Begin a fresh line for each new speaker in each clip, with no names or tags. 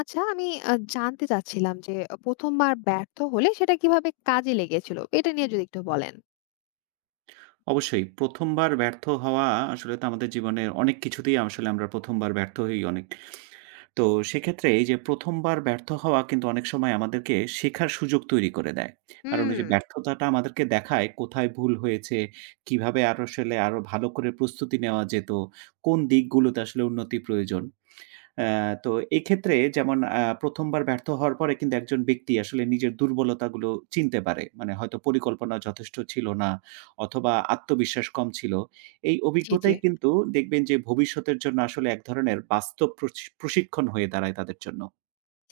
আচ্ছা, আমি জানতে চাচ্ছিলাম যে ১ম বার ব্যর্থ হলে সেটা কিভাবে কাজে লেগেছিল? এটা নিয়ে যদি একটু বলেন।
অবশ্যই। ১ম বার ব্যর্থ হওয়া আসলে তো আমাদের জীবনের অনেক কিছুতেই আসলে আমরা ১ম বার ব্যর্থ হই অনেক। তো সেক্ষেত্রে এই যে ১ম বার ব্যর্থ হওয়া কিন্তু অনেক সময় আমাদেরকে শেখার সুযোগ তৈরি করে দেয়। কারণ ওই
হুম।
যে ব্যর্থতাটা আমাদেরকে দেখায় কোথায় ভুল হয়েছে, কিভাবে আরো আসলে আরো ভালো করে প্রস্তুতি নেওয়া যেত, কোন দিকগুলোতে আসলে উন্নতি প্রয়োজন। অ্যা তো এক্ষেত্রে যেমন ১ম বার ব্যর্থ হওয়ার পরে কিন্তু একজন ব্যক্তি আসলে নিজের দুর্বলতাগুলো চিনতে পারে। মানে হয়তো পরিকল্পনা যথেষ্ট ছিল না অথবা আত্মবিশ্বাস কম ছিল। এই
জি, জি।
অভিজ্ঞতাই কিন্তু দেখবেন যে ভবিষ্যতের জন্য আসলে এক ধরনের বাস্তব প্রশিক্ষণ হয়ে দাঁড়ায় তাদের জন্য।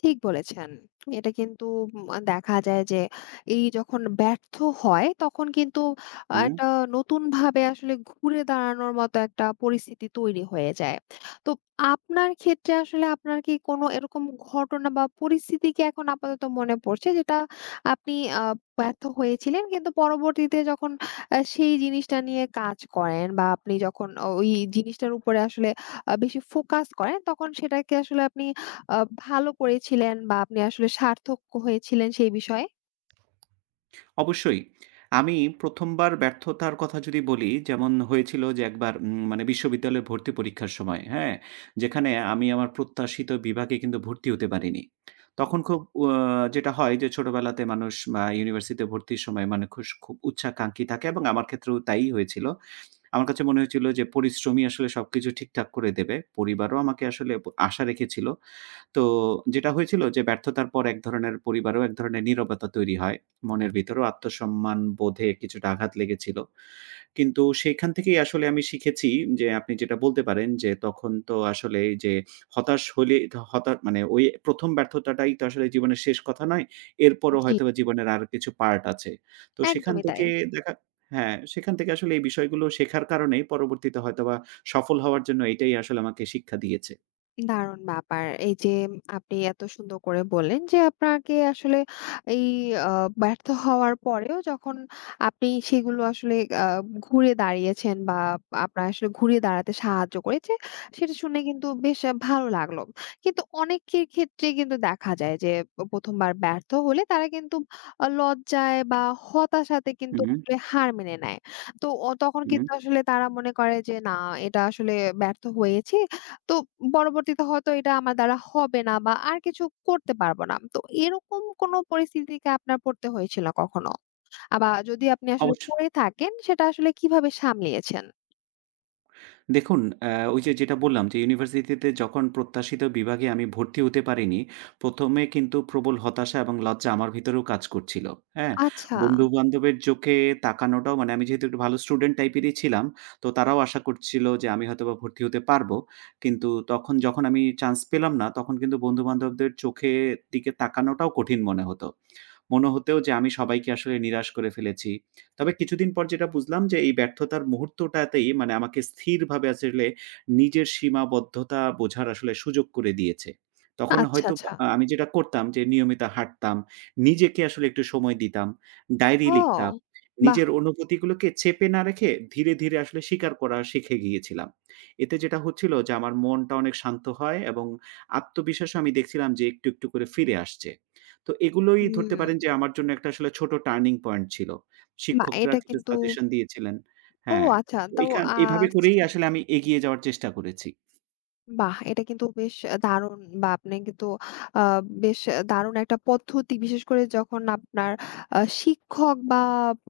ঠিক বলেছেন। এটা কিন্তু দেখা যায় যে এই যখন ব্যর্থ হয় তখন কিন্তু
হুম।
একটা নতুনভাবে আসলে ঘুরে দাঁড়ানোর মতো একটা পরিস্থিতি তৈরি হয়ে যায়। তো আপনার ক্ষেত্রে আসলে আপনার কি কোনো এরকম ঘটনা বা পরিস্থিতি কি এখন আপাতত মনে পড়ছে যেটা আপনি আ ব্যর্থ হয়েছিলেন কিন্তু পরবর্তীতে যখন সেই জিনিসটা নিয়ে কাজ করেন বা আপনি যখন ওই জিনিসটার উপরে আসলে বেশি ফোকাস করেন তখন সেটাকে আসলে আপনি আ ভালো করেছিলেন বা আপনি আসলে সার্থক হয়েছিলেন সেই বিষয়ে?
অবশ্যই। আমি ১ম বার ব্যর্থতার কথা যদি বলি, যেমন হয়েছিল যে একবার মানে বিশ্ববিদ্যালয়ে ভর্তি পরীক্ষার সময়, হ্যাঁ? যেখানে আমি আমার প্রত্যাশিত বিভাগে কিন্তু ভর্তি হতে পারিনি। তখন খুব অ যেটা হয় যে ছোটবেলাতে মানুষ ইউনিভার্সিটিতে ভর্তির সময় মানে খুব উচ্চাকাঙ্ক্ষী থাকে এবং আমার ক্ষেত্রেও তাই হয়েছিল। আমার কাছে মনে হয়েছিল যে পরিশ্রমই আসলে সবকিছু ঠিকঠাক করে দেবে। পরিবারও আমাকে আসলে আশা রেখেছিল। তো যেটা হয়েছিল যে ব্যর্থতার পর এক ধরনের পরিবারেও এক ধরনের নীরবতা তৈরি হয়। মনের ভিতরেও আত্মসম্মান বোধে কিছুটা আঘাত লেগেছিল। কিন্তু সেইখান থেকেই আসলে আমি শিখেছি যে আপনি যেটা বলতে পারেন যে তখন তো আসলে এই যে হতাশ হলে মানে ওই ১ম ব্যর্থতাটাই তো আসলে জীবনের শেষ কথা নয়। এরপরও
জি।
হয়তোবা জীবনের আরো কিছু পার্ট আছে। তো সেখান
একদমই তাই।
থেকে দেখা হ্যাঁ, সেখান থেকে আসলে এই বিষয়গুলো শেখার কারণেই পরবর্তীতে হয়তোবা সফল হওয়ার জন্য এটাই আসলে আমাকে শিক্ষা দিয়েছে।
দারুণ ব্যাপার। এই যে আপনি এত সুন্দর করে বললেন যে আপনাকে আসলে এই আ ব্যর্থ হওয়ার পরেও যখন আপনি সেগুলো আসলে আ ঘুরে দাঁড়িয়েছেন বা আপনার আসলে ঘুরে দাঁড়াতে সাহায্য করেছে, সেটা শুনে কিন্তু বেশ ভালো লাগলো। কিন্তু অনেকের ক্ষেত্রে কিন্তু দেখা যায় যে ১ম বার ব্যর্থ হলে তারা কিন্তু লজ্জায় বা হতাশাতে কিন্তু
হুম,
আসলে হার মেনে নেয়। তো তখন
হুম।
কিন্তু আসলে তারা মনে করে যে না, এটা আসলে ব্যর্থ হয়েছি। তো পরবর্তীতে হয়তো এটা আমার দ্বারা হবে না বা আর কিছু করতে পারবো না। তো এরকম কোনো পরিস্থিতিকে আপনার পড়তে হয়েছিল কখনো? বা যদি আপনি আসলে
অবশ্য
পড়ে থাকেন সেটা আসলে কিভাবে সামলিয়েছেন?
দেখুন, আ ওই যে যেটা বললাম যে ইউনিভার্সিটিতে যখন প্রত্যাশিত বিভাগে আমি ভর্তি হতে পারিনি, ১ম এ কিন্তু প্রবল হতাশা এবং লজ্জা আমার ভিতরেও কাজ করছিল। হ্যাঁ?
আচ্ছা,
বন্ধু-বান্ধবের চোখে তাকানোটাও মানে আমি যেহেতু একটু ভালো স্টুডেন্ট টাইপেরই ছিলাম, তো তারাও আশা করছিল যে আমি হয়তোবা ভর্তি হতে পারবো। কিন্তু তখন যখন আমি চান্স পেলাম না, তখন কিন্তু বন্ধু-বান্ধবদের চোখের দিকে তাকানোটাও কঠিন মনে হতো। মনে হতেও যে আমি সবাইকে আসলে নিরাশ করে ফেলেছি। তবে কিছুদিন পর যেটা বুঝলাম যে এই ব্যর্থতার মুহূর্তটাতেই মানে আমাকে স্থিরভাবে আসলে নিজের সীমাবদ্ধতা বোঝার আসলে সুযোগ করে দিয়েছে। তখন
আচ্ছা,
হয়তো
আচ্ছা।
আমি যেটা করতাম যে নিয়মিত হাঁটতাম, নিজেকে আসলে একটু সময় দিতাম, ডায়েরি
ও!
লিখতাম।
বাহ!
নিজের অনুভূতিগুলোকে চেপে না রেখে ধীরে, ধীরে আসলে স্বীকার করা শিখে গিয়েছিলাম। এতে যেটা হচ্ছিল যে আমার মনটা অনেক শান্ত হয় এবং আত্মবিশ্বাসও আমি দেখছিলাম যে একটু, একটু করে ফিরে আসছে। তো এগুলোই
হুম।
ধরতে পারেন যে আমার জন্য একটা আসলে ছোট টার্নিং পয়েন্ট ছিল।
বাহ!
শিক্ষকরা
এটা
কিছু
কিন্তু
সাজেশন দিয়েছিলেন।
ও
হ্যাঁ,
আচ্ছা।
তো
তো আ
এভাবে করেই আসলে আমি এগিয়ে যাওয়ার চেষ্টা করেছি।
বাহ! এটা কিন্তু বেশ দারুণ, বা আপনি কিন্তু আ বেশ দারুণ একটা পদ্ধতি বিশেষ করে যখন আপনার শিক্ষক বা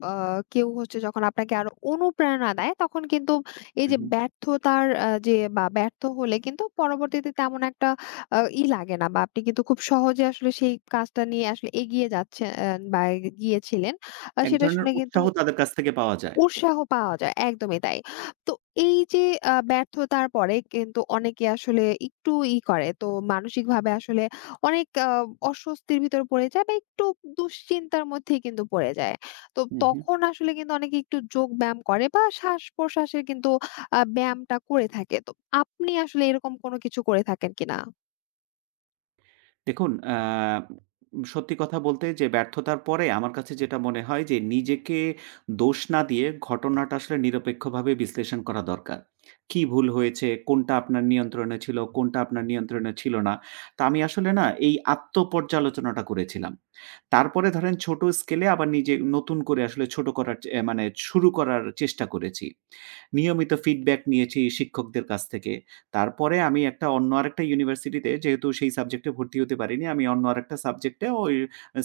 আ কেউ হচ্ছে যখন আপনাকে আরো অনুপ্রেরণা দেয় তখন কিন্তু এই
হু,
যে
হু।
ব্যর্থতার যে বা ব্যর্থ হলে কিন্তু পরবর্তীতে তেমন একটা ই লাগে না বা আপনি কিন্তু খুব সহজে আসলে সেই কাজটা নিয়ে আসলে এগিয়ে যাচ্ছেন বা গিয়েছিলেন।
এক
সেটা
ধরনের
শুনে কিন্তু
উৎসাহ তাদের কাছ থেকে পাওয়া যায়।
উৎসাহ পাওয়া যায়। একদমই তাই। তো এই যে ব্যর্থতার পরে কিন্তু অনেকে আসলে একটু ই করে। তো মানসিকভাবে আসলে অনেক অস্বস্তির ভিতর পড়ে যায় বা একটু দুশ্চিন্তার মধ্যেই কিন্তু পড়ে যায়। তো
হু, হু।
তখন আসলে কিন্তু অনেকে একটু যোগব্যায়াম করে বা শ্বাস-প্রশ্বাসের কিন্তু ব্যায়ামটা করে থাকে। তো আপনি আসলে এরকম কোনো কিছু করে থাকেন কিনা?
দেখুন, সত্যি কথা বলতে যে ব্যর্থতার পরে আমার কাছে যেটা মনে হয় যে নিজেকে দোষ না দিয়ে ঘটনাটা আসলে নিরপেক্ষভাবে বিশ্লেষণ করা দরকার। কি ভুল হয়েছে? কোনটা আপনার নিয়ন্ত্রণে ছিল? কোনটা আপনার নিয়ন্ত্রণে ছিল না? তো আমি আসলে না এই আত্মপর্যালোচনাটা করেছিলাম। তারপরে ধরেন ছোট স্কেলে আবার নিজে নতুন করে আসলে ছোট করার চে মানে শুরু করার চেষ্টা করেছি। নিয়মিত ফিডব্যাক নিয়েছি শিক্ষকদের কাছ থেকে। তারপরে আমি একটা অন্য আরেকটা ইউনিভার্সিটিতে যেহেতু সেই সাবজেক্টে ভর্তি হতে পারিনি, আমি অন্য আরেকটা সাবজেক্টে ওই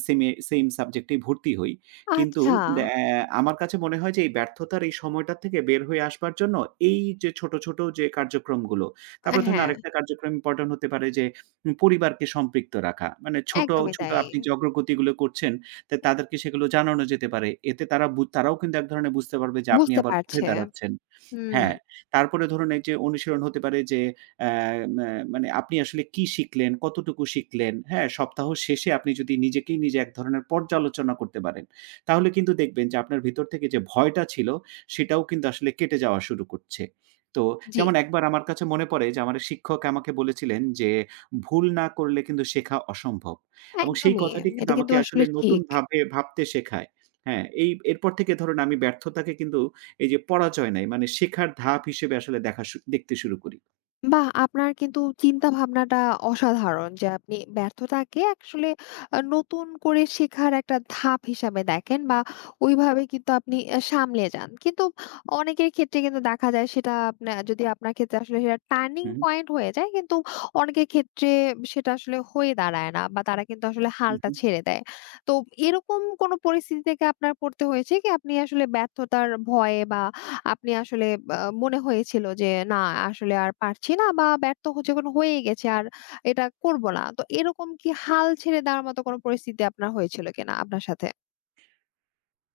সেইম সাবজেক্টেই ভর্তি হই। কিন্তু
আচ্ছা।
দে অ্যা আমার কাছে মনে হয় যে এই ব্যর্থতার এই সময়টা থেকে বের হয়ে আসবার জন্য এই যে ছোট, ছোট যে কার্যক্রমগুলো, তারপরে ধরুন
হ্যাঁ,
আরেকটা কার্যক্রম ইম্পোর্টেন্ট হতে পারে যে পরিবারকে সম্পৃক্ত রাখা। মানে ছোট,
একদমই
ছোট
তাই।
আপনি যে অগ্রগতিগুলো করছেন, তাদেরকে সেগুলো জানানো যেতে পারে। এতে তারা তারাও কিন্তু এক ধরনের বুঝতে পারবে যে আপনি
বুঝতে
আবার উঠে
পারছে।
দাঁড়াচ্ছেন।
হুম।
হ্যাঁ। তারপরে ধরুন এই যে অনুশীলন হতে পারে যে অ্যা ম্যা মানে আপনি আসলে কি শিখলেন, কতটুকু শিখলেন, হ্যাঁ? সপ্তাহ শেষে আপনি যদি নিজেকেই নিজে এক ধরনের পর্যালোচনা করতে পারেন, তাহলে কিন্তু দেখবেন যে আপনার ভিতর থেকে যে ভয়টা ছিল সেটাও কিন্তু আসলে কেটে যাওয়া শুরু করছে। তো
জি।
যেমন একবার আমার কাছে মনে পড়ে যে আমার এক শিক্ষক আমাকে বলেছিলেন যে, "ভুল না করলে কিন্তু শেখা অসম্ভব" এবং সেই
একদমই।
কথাটি কিন্তু
এটা কিন্তু
আমাকে
আসলে
আসলে
ঠিক।
নতুনভাবে ভাবতে শেখায়। হ্যাঁ, এরপর থেকে ধরুন আমি ব্যর্থতাকে কিন্তু এই যে পরাজয় নাই মানে শেখার ধাপ হিসেবে আসলে দেখা শু দেখতে শুরু করি।
বাহ! আপনার কিন্তু চিন্তাভাবনাটা অসাধারণ যে আপনি ব্যর্থতাকে আসলে নতুন করে শেখার একটা ধাপ হিসাবে দেখেন বা ওইভাবে কিন্তু আপনি সামলে যান। কিন্তু অনেকের ক্ষেত্রে কিন্তু দেখা যায় সেটা আপনা যদি আপনার ক্ষেত্রে আসলে সেটা টার্নিং
হু,
পয়েন্ট হয়ে যায়, কিন্তু অনেকের ক্ষেত্রে সেটা আসলে হয়ে দাঁড়ায় না বা তারা কিন্তু আসলে
হু,
হালটা
হু।
ছেড়ে দেয়। তো এরকম কোনো পরিস্থিতি থেকে আপনার পড়তে হয়েছে কি, আপনি আসলে ব্যর্থতার ভয়ে বা আপনি আসলে বা মনে হয়েছিল যে না, আসলে আর পারছি না বা ব্যর্থ হচ্ছে কোনো হয়েই গেছে আর এটা করব না। তো এরকম কি হাল ছেড়ে দেওয়ার মতো কোনো পরিস্থিতি আপনার হয়েছিল কিনা আপনার সাথে?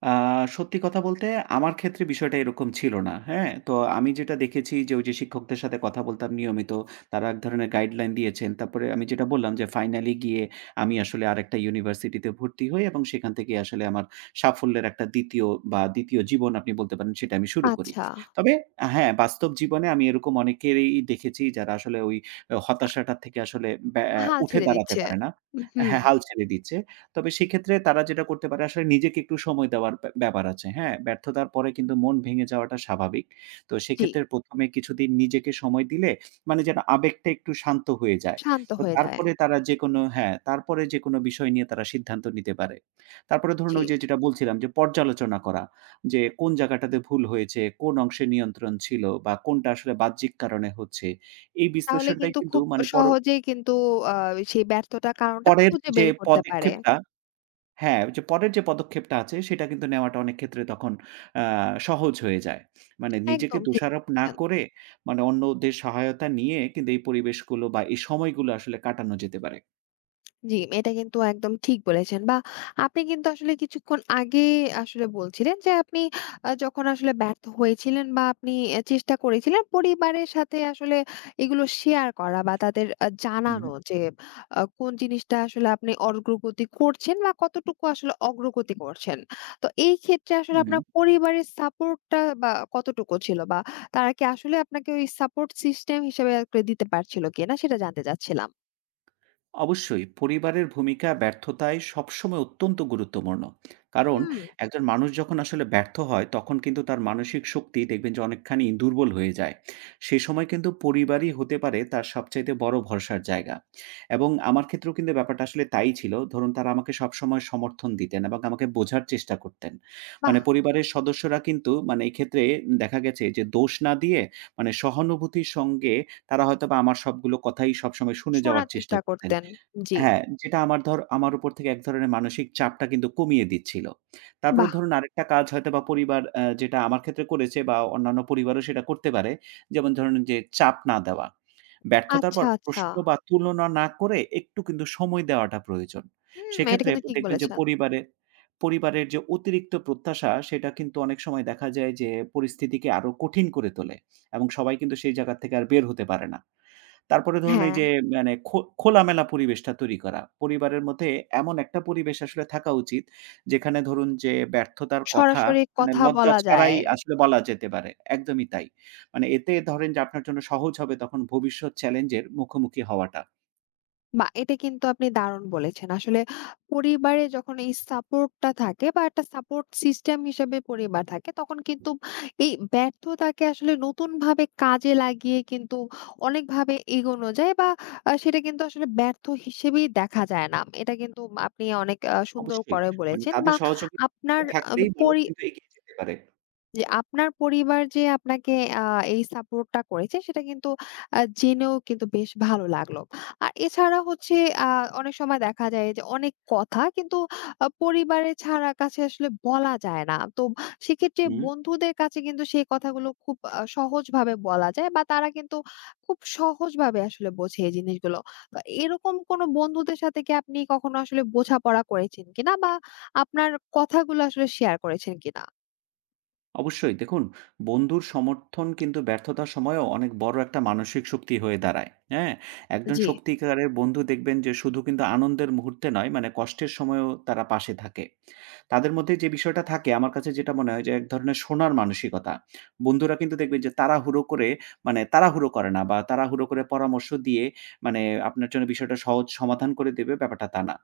আ সত্যি কথা বলতে আমার ক্ষেত্রে বিষয়টা এরকম ছিল না। হ্যাঁ? তো আমি যেটা দেখেছি যে ওই যে শিক্ষকদের সাথে কথা বলতাম নিয়মিত। তারা এক ধরনের গাইডলাইন দিয়েছেন। তারপরে আমি যেটা বললাম যে ফাইনালি গিয়ে আমি আসলে আরেকটা ইউনিভার্সিটিতে ভর্তি হই এবং সেখান থেকে আসলে আমার সাফল্যের একটা ২য় বা ২য় জীবন আপনি বলতে পারেন সেটা আমি শুরু করি।
আচ্ছা,
তবে হ্যাঁ, বাস্তব জীবনে আমি এরকম অনেকেরই দেখেছি যারা আসলে ওই হতাশাটা থেকে আসলে ব্যা
হাল
উঠে
ছেড়ে
দাঁড়াতে
দিচ্ছে।
পারে না।
হুম।
হ্যাঁ, হাল ছেড়ে দিচ্ছে। তবে সেক্ষেত্রে তারা যেটা করতে পারে আসলে নিজেকে একটু সময় দেওয়ার ব্যাপার আছে, হ্যাঁ? ব্যর্থতার পরে কিন্তু মন ভেঙে যাওয়াটা স্বাভাবিক। তো
জি।
সেক্ষেত্রে ১ম এ কিছুদিন নিজেকে সময় দিলে মানে যেন আবেগটা একটু শান্ত হয়ে যায়।
শান্ত
তো
হয়ে যায়।
তারপরে তারা হ্যাঁ, তারপরে যেকোনো বিষয় নিয়ে তারা সিদ্ধান্ত নিতে পারে। তারপরে ধরুন
জি।
ওই যে যেটা বলছিলাম যে পর্যালোচনা করা। যে কোন জায়গাটাতে ভুল হয়েছে, কোন অংশে নিয়ন্ত্রণ ছিল বা কোনটা আসলে বাহ্যিক কারণে হচ্ছে। এই
তাহলে
বিশ্লেষণটাই
কিন্তু
কিন্তু
খুব
মানে
সহজেই কিন্তু আ সেই ব্যর্থতার কারণটা
পরের
খুঁজে
যে
বের করতে পারে।
পদক্ষেপটা হ্যাঁ, ওই যে পরের যে পদক্ষেপটা আছে সেটা কিন্তু নেওয়াটা অনেক ক্ষেত্রে তখন আ সহজ হয়ে যায়। মানে নিজেকে
একদম ঠিক
দোষারোপ না
বলেছেন।
করে মানে অন্যদের সহায়তা নিয়ে কিন্তু এই পরিবেশগুলো বা এই সময়গুলো আসলে কাটানো যেতে পারে।
জি, এটা কিন্তু একদম ঠিক বলেছেন বা আপনি কিন্তু আসলে কিছুক্ষণ আগে আসলে বলছিলেন যে আপনি যখন আসলে ব্যর্থ হয়েছিলেন বা আপনি চেষ্টা করেছিলেন পরিবারের সাথে আসলে এগুলো শেয়ার করা বা তাদের জানানো
হু,
যে কোন জিনিসটা আসলে আপনি অগ্রগতি করছেন বা কতটুকু আসলে অগ্রগতি করছেন। তো এই ক্ষেত্রে আসলে
হু।
আপনার পরিবারের সাপোর্টটা বা কতটুকু ছিল? বা তারা কি আসলে আপনাকে ওই সাপোর্ট সিস্টেম হিসেবে আরকি দিতে পারছিল কিনা সেটা জানতে চাচ্ছিলাম।
অবশ্যই পরিবারের ভূমিকা ব্যর্থতায় সবসময় অত্যন্ত গুরুত্বপূর্ণ। কারণ
হুম।
একজন মানুষ যখন আসলে ব্যর্থ হয় তখন কিন্তু তার মানসিক শক্তি দেখবেন যে অনেকখানি দুর্বল হয়ে যায়। সে সময় কিন্তু পরিবারই হতে পারে তার সবচাইতে বড় ভরসার জায়গা। এবং আমার ক্ষেত্রেও কিন্তু ব্যাপারটা আসলে তাই ছিল। ধরুন তারা আমাকে সবসময় সমর্থন দিতেন এবং আমাকে বোঝার চেষ্টা করতেন।
বাহ!
মানে পরিবারের সদস্যরা কিন্তু মানে এক্ষেত্রে দেখা গেছে যে দোষ না দিয়ে মানে সহানুভূতির সঙ্গে তারা হয়তোবা আমার সবগুলো কথাই সবসময় শুনে যাওয়ার
শোনার
চেষ্টা
চেষ্টা
করতেন।
করতেন। জি।
হ্যাঁ, যেটা আমার আমার উপর থেকে এক ধরনের মানসিক চাপটা কিন্তু কমিয়ে দিচ্ছিল। তারপরে
বাহ!
ধরুন আরেকটা কাজ হয়তোবা পরিবার যেটা আমার ক্ষেত্রে করেছে বা অন্যান্য পরিবারও সেটা করতে পারে। যেমন ধরুন যে চাপ না দেওয়া। ব্যর্থতার
আচ্ছা,
পর
আচ্ছা।
প্রশ্ন বা তুলনা না করে একটু কিন্তু সময় দেওয়াটা প্রয়োজন।
হুম। এটা
সেক্ষেত্রে
কিন্তু ঠিক
দেখবেন যে
বলেছেন।
পরিবারের যে অতিরিক্ত প্রত্যাশা সেটা কিন্তু অনেক সময় দেখা যায় যে পরিস্থিতিকে আরো কঠিন করে তোলে এবং সবাই কিন্তু সেই জায়গা থেকে আর বের হতে পারে না। তারপরে ধরুন এই
হ্যাঁ,
যে মানে খোলামেলা পরিবেশটা তৈরি করা। পরিবারের মধ্যে এমন একটা পরিবেশ আসলে থাকা উচিত, যেখানে ধরুন যে ব্যর্থতার কথা
সরাসরি
মানে
কথা
লজ্জা
বলা যায়।
ছাড়াই আসলে বলা যেতে পারে। একদমই তাই। মানে এতে ধরেন যে আপনার জন্য সহজ হবে তখন ভবিষ্যৎ চ্যালেঞ্জের মুখোমুখি হওয়াটা।
বা এটা কিন্তু আপনি দারুণ বলেছেন। আসলে পরিবারে যখন এই সাপোর্টটা থাকে বা একটা সাপোর্ট সিস্টেম হিসেবে পরিবার থাকে, তখন কিন্তু এই ব্যর্থতাকে আসলে নতুনভাবে কাজে লাগিয়ে কিন্তু অনেকভাবে এগোনো যায় বা সেটা কিন্তু আসলে ব্যর্থ হিসেবেই দেখা যায় না। এটা কিন্তু আপনি অনেক সুন্দর
অবশ্যই।
করে
মানে
বলেছেন
তাদের
বা
সহযোগিতা
আপনার আ
থাকলেই মানুষ
পরি
কিন্তু এগিয়ে যেতে পারে।
যে আপনার পরিবার যে আপনাকে আ এই সাপোর্টটা করেছে সেটা কিন্তু জেনেও কিন্তু বেশ ভালো লাগলো। আর এছাড়া হচ্ছে আ অনেক সময় দেখা যায় যে অনেক কথা কিন্তু পরিবারের ছাড়া কাছে আসলে বলা যায় না। তো সেক্ষেত্রে
হুম।
বন্ধুদের কাছে কিন্তু সেই কথাগুলো খুব সহজভাবে বলা যায় বা তারা কিন্তু খুব সহজভাবে আসলে বোঝে এই জিনিসগুলো। তো এরকম কোনো বন্ধুদের সাথে কি আপনি কখনো আসলে বোঝাপড়া করেছেন কিনা বা আপনার কথাগুলো আসলে শেয়ার করেছেন কিনা?
অবশ্যই দেখুন বন্ধুর সমর্থন কিন্তু ব্যর্থতার সময়ও অনেক বড় একটা মানসিক শক্তি হয়ে দাঁড়ায়। হ্যাঁ? একজন
জি,
সত্যিকারের বন্ধু দেখবেন যে শুধু কিন্তু আনন্দের মুহূর্তে নয় মানে কষ্টের সময়ও তারা পাশে থাকে। তাদের মধ্যে যে বিষয়টা থাকে আমার কাছে যেটা মনে হয় যে এক ধরনের শোনার মানসিকতা। বন্ধুরা কিন্তু দেখবেন যে তাড়াহুড়ো করে মানে তাড়াহুড়ো করে না বা তাড়াহুড়ো করে পরামর্শ দিয়ে মানে আপনার জন্য বিষয়টা সহজ সমাধান করে দেবে ব্যাপারটা তা না।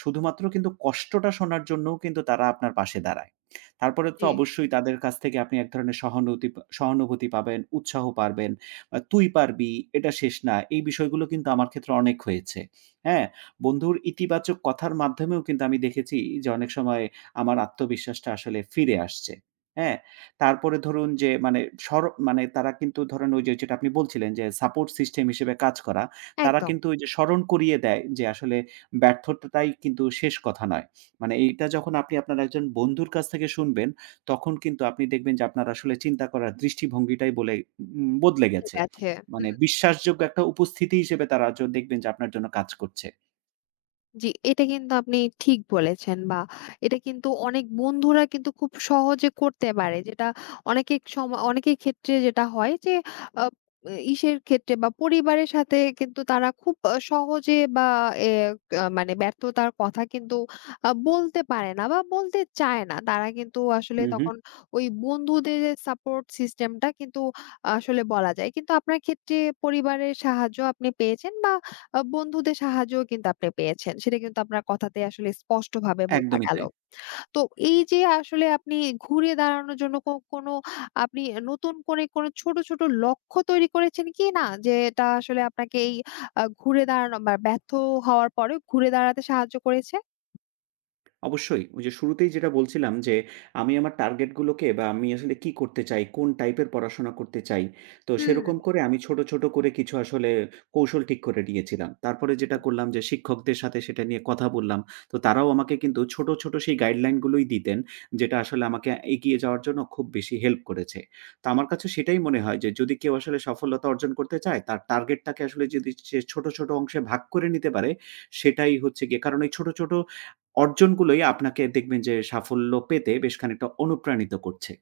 শুধুমাত্র কিন্তু কষ্টটা শোনার জন্যও কিন্তু তারা আপনার পাশে দাঁড়ায়। তারপরে তো
জি।
অবশ্যই তাদের কাছ থেকে আপনি এক ধরনের সহানুভূতি পাবেন, উৎসাহ পাবেন। "তুই পারবি, এটা শেষ না।" এই বিষয়গুলো কিন্তু আমার ক্ষেত্রে অনেক হয়েছে। হ্যাঁ? বন্ধুর ইতিবাচক কথার মাধ্যমেও কিন্তু আমি দেখেছি যে অনেক সময় আমার আত্মবিশ্বাসটা আসলে ফিরে আসছে। হ্যাঁ? তারপরে ধরুন যে মানে সর মানে তারা কিন্তু ধরেন ওই যে যেটা আপনি বলছিলেন যে সাপোর্ট সিস্টেম হিসেবে কাজ করা। তারা
একদম
কিন্তু ওই যে স্মরণ করিয়ে দেয় যে আসলে ব্যর্থতাটাই কিন্তু শেষ কথা নয়। মানে এইটা যখন আপনি আপনার একজন বন্ধুর কাছ থেকে শুনবেন, তখন কিন্তু আপনি দেখবেন যে আপনার আসলে চিন্তা করার দৃষ্টিভঙ্গিটাই বলে উম বদলে
ঠিক
গেছে।
আছে।
মানে
হুম।
বিশ্বাসযোগ্য একটা উপস্থিতি হিসেবে তারা দেখবেন যে আপনার জন্য কাজ করছে।
জি, এটা কিন্তু আপনি ঠিক বলেছেন বা এটা কিন্তু অনেক বন্ধুরা কিন্তু খুব সহজে করতে পারে। যেটা অনেকের সময় অনেকের ক্ষেত্রে যেটা হয় যে আ ইসের ক্ষেত্রে বা পরিবারের সাথে কিন্তু তারা খুব সহজে বা এ আ মানে ব্যর্থতার কথা কিন্তু বলতে পারে না বা বলতে চায় না। তারা কিন্তু আসলে
হু, হু।
তখন ওই বন্ধুদের সাপোর্ট সিস্টেমটা কিন্তু আসলে বলা যায়। কিন্তু আপনার ক্ষেত্রে পরিবারের সাহায্য আপনি পেয়েছেন বা বন্ধুদের সাহায্যও কিন্তু আপনি পেয়েছেন। সেটা কিন্তু আপনার কথাতে আসলে স্পষ্টভাবে বোঝা
একদমই
গেল।
তাই।
তো এই যে আসলে আপনি ঘুরে দাঁড়ানোর জন্য কোনো আপনি নতুন করে কোনো ছোট, ছোট লক্ষ্য তৈরি করেছেন কি না? যেটা আসলে আপনাকে এই ঘুরে দাঁড়ানো বা ব্যর্থ হওয়ার পরেও ঘুরে দাঁড়াতে সাহায্য করেছে?
অবশ্যই। ওই যে শুরুতেই যেটা বলছিলাম যে, আমি আমার টার্গেটগুলোকে বা আমি আসলে কি করতে চাই, কোন টাইপের পড়াশোনা করতে চাই। তো
হুম।
সেরকম করে আমি ছোট, ছোট করে কিছু আসলে কৌশল ঠিক করে নিয়েছিলাম। তারপরে যেটা করলাম যে শিক্ষকদের সাথে সেটা নিয়ে কথা বললাম। তো তারাও আমাকে কিন্তু ছোট, ছোট সেই গাইডলাইন গুলোই দিতেন, যেটা আসলে আমাকে এগিয়ে যাওয়ার জন্য খুব বেশি হেল্প করেছে। তো আমার কাছে সেটাই মনে হয় যে যদি কেউ আসলে সফলতা অর্জন করতে চায়, তার টার্গেটটাকে আসলে যদি সে ছোট, ছোট অংশে ভাগ করে নিতে পারে, সেটাই হচ্ছে গিয়ে কারণ এই ছোট, ছোট অর্জনগুলোই আপনাকে দেখবেন যে সাফল্য পেতে বেশ খানিকটা অনুপ্রাণিত করছে।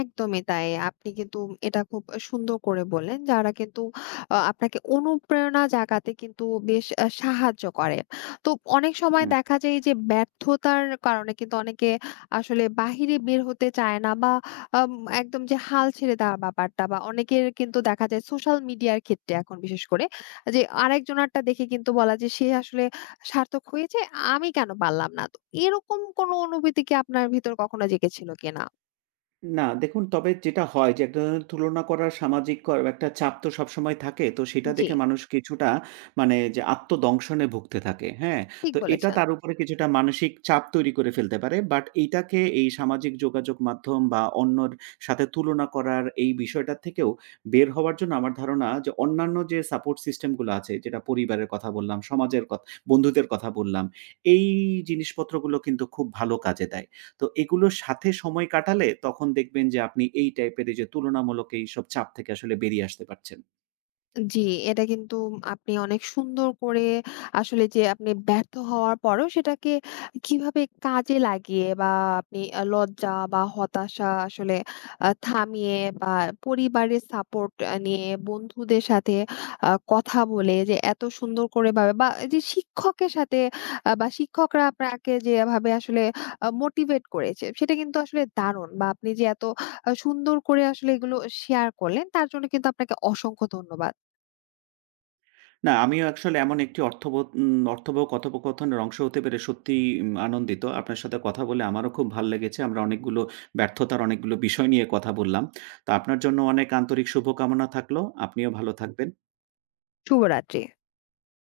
একদমই তাই। আপনি কিন্তু এটা খুব সুন্দর করে বললেন, যারা কিন্তু আপনাকে অনুপ্রেরণা জাগাতে কিন্তু বেশ সাহায্য করে। তো অনেক সময়
হুম।
দেখা যায় যে ব্যর্থতার কারণে কিন্তু অনেকে আসলে বাহিরে বের হতে চায় না বা আম একদম যে হাল ছেড়ে দেওয়ার ব্যাপারটা বা অনেকের কিন্তু দেখা যায় সোশ্যাল মিডিয়ার ক্ষেত্রে এখন বিশেষ করে যে আরেকজনেরটা দেখে কিন্তু বলা যে সে আসলে সার্থক হয়েছে, আমি কেন পারলাম না? তো এরকম কোনো অনুভূতি কি আপনার ভিতর কখনো জেগেছিল কিনা?
না, দেখুন তবে যেটা হয় যে একটা ধরনের তুলনা করার সামাজিক একটা চাপ তো সবসময় থাকে। তো সেটা
জি।
দেখে মানুষ কিছুটা মানে যে আত্মদংশনে ভুগতে থাকে, হ্যাঁ?
ঠিক
তো এটা
বলেছেন।
তার উপরে কিছুটা মানসিক চাপ তৈরি করে ফেলতে পারে। বাট এইটাকে এই সামাজিক যোগাযোগ মাধ্যম বা অন্যর সাথে তুলনা করার এই বিষয়টা থেকেও বের হওয়ার জন্য আমার ধারণা যে অন্যান্য যে সাপোর্ট সিস্টেম গুলো আছে যেটা পরিবারের কথা বললাম, সমাজের কথ বন্ধুদের কথা বললাম, এই জিনিসপত্রগুলো কিন্তু খুব ভালো কাজে দেয়। তো এগুলোর সাথে সময় কাটালে তখন দেখবেন যে আপনি এই টাইপের এই যে তুলনামূলক এইসব চাপ থেকে আসলে বেরিয়ে আসতে পারছেন।
জি, এটা কিন্তু আপনি অনেক সুন্দর করে আসলে যে আপনি ব্যর্থ হওয়ার পরেও সেটাকে কিভাবে কাজে লাগিয়ে বা আপনি লজ্জা বা হতাশা আসলে থামিয়ে বা পরিবারের সাপোর্ট নিয়ে বন্ধুদের সাথে কথা বলে যে এত সুন্দর করে ভাবে বা এই যে শিক্ষকের সাথে বা শিক্ষকরা আপনাকে যেভাবে আসলে মোটিভেট করেছে সেটা কিন্তু আসলে দারুণ বা আপনি যে এত সুন্দর করে আসলে এগুলো শেয়ার করলেন তার জন্য কিন্তু আপনাকে অসংখ্য ধন্যবাদ।
না আমিও আসলে এমন একটি অর্থবোধ উম অর্থবহ কথোপকথনের অংশ হতে পেরে সত্যিই আনন্দিত। আপনার সাথে কথা বলে আমারও খুব ভাল লেগেছে। আমরা অনেকগুলো ব্যর্থতার অনেকগুলো বিষয় নিয়ে কথা বললাম। তো আপনার জন্য অনেক আন্তরিক শুভকামনা থাকলো। আপনিও ভালো থাকবেন।
শুভরাত্রি।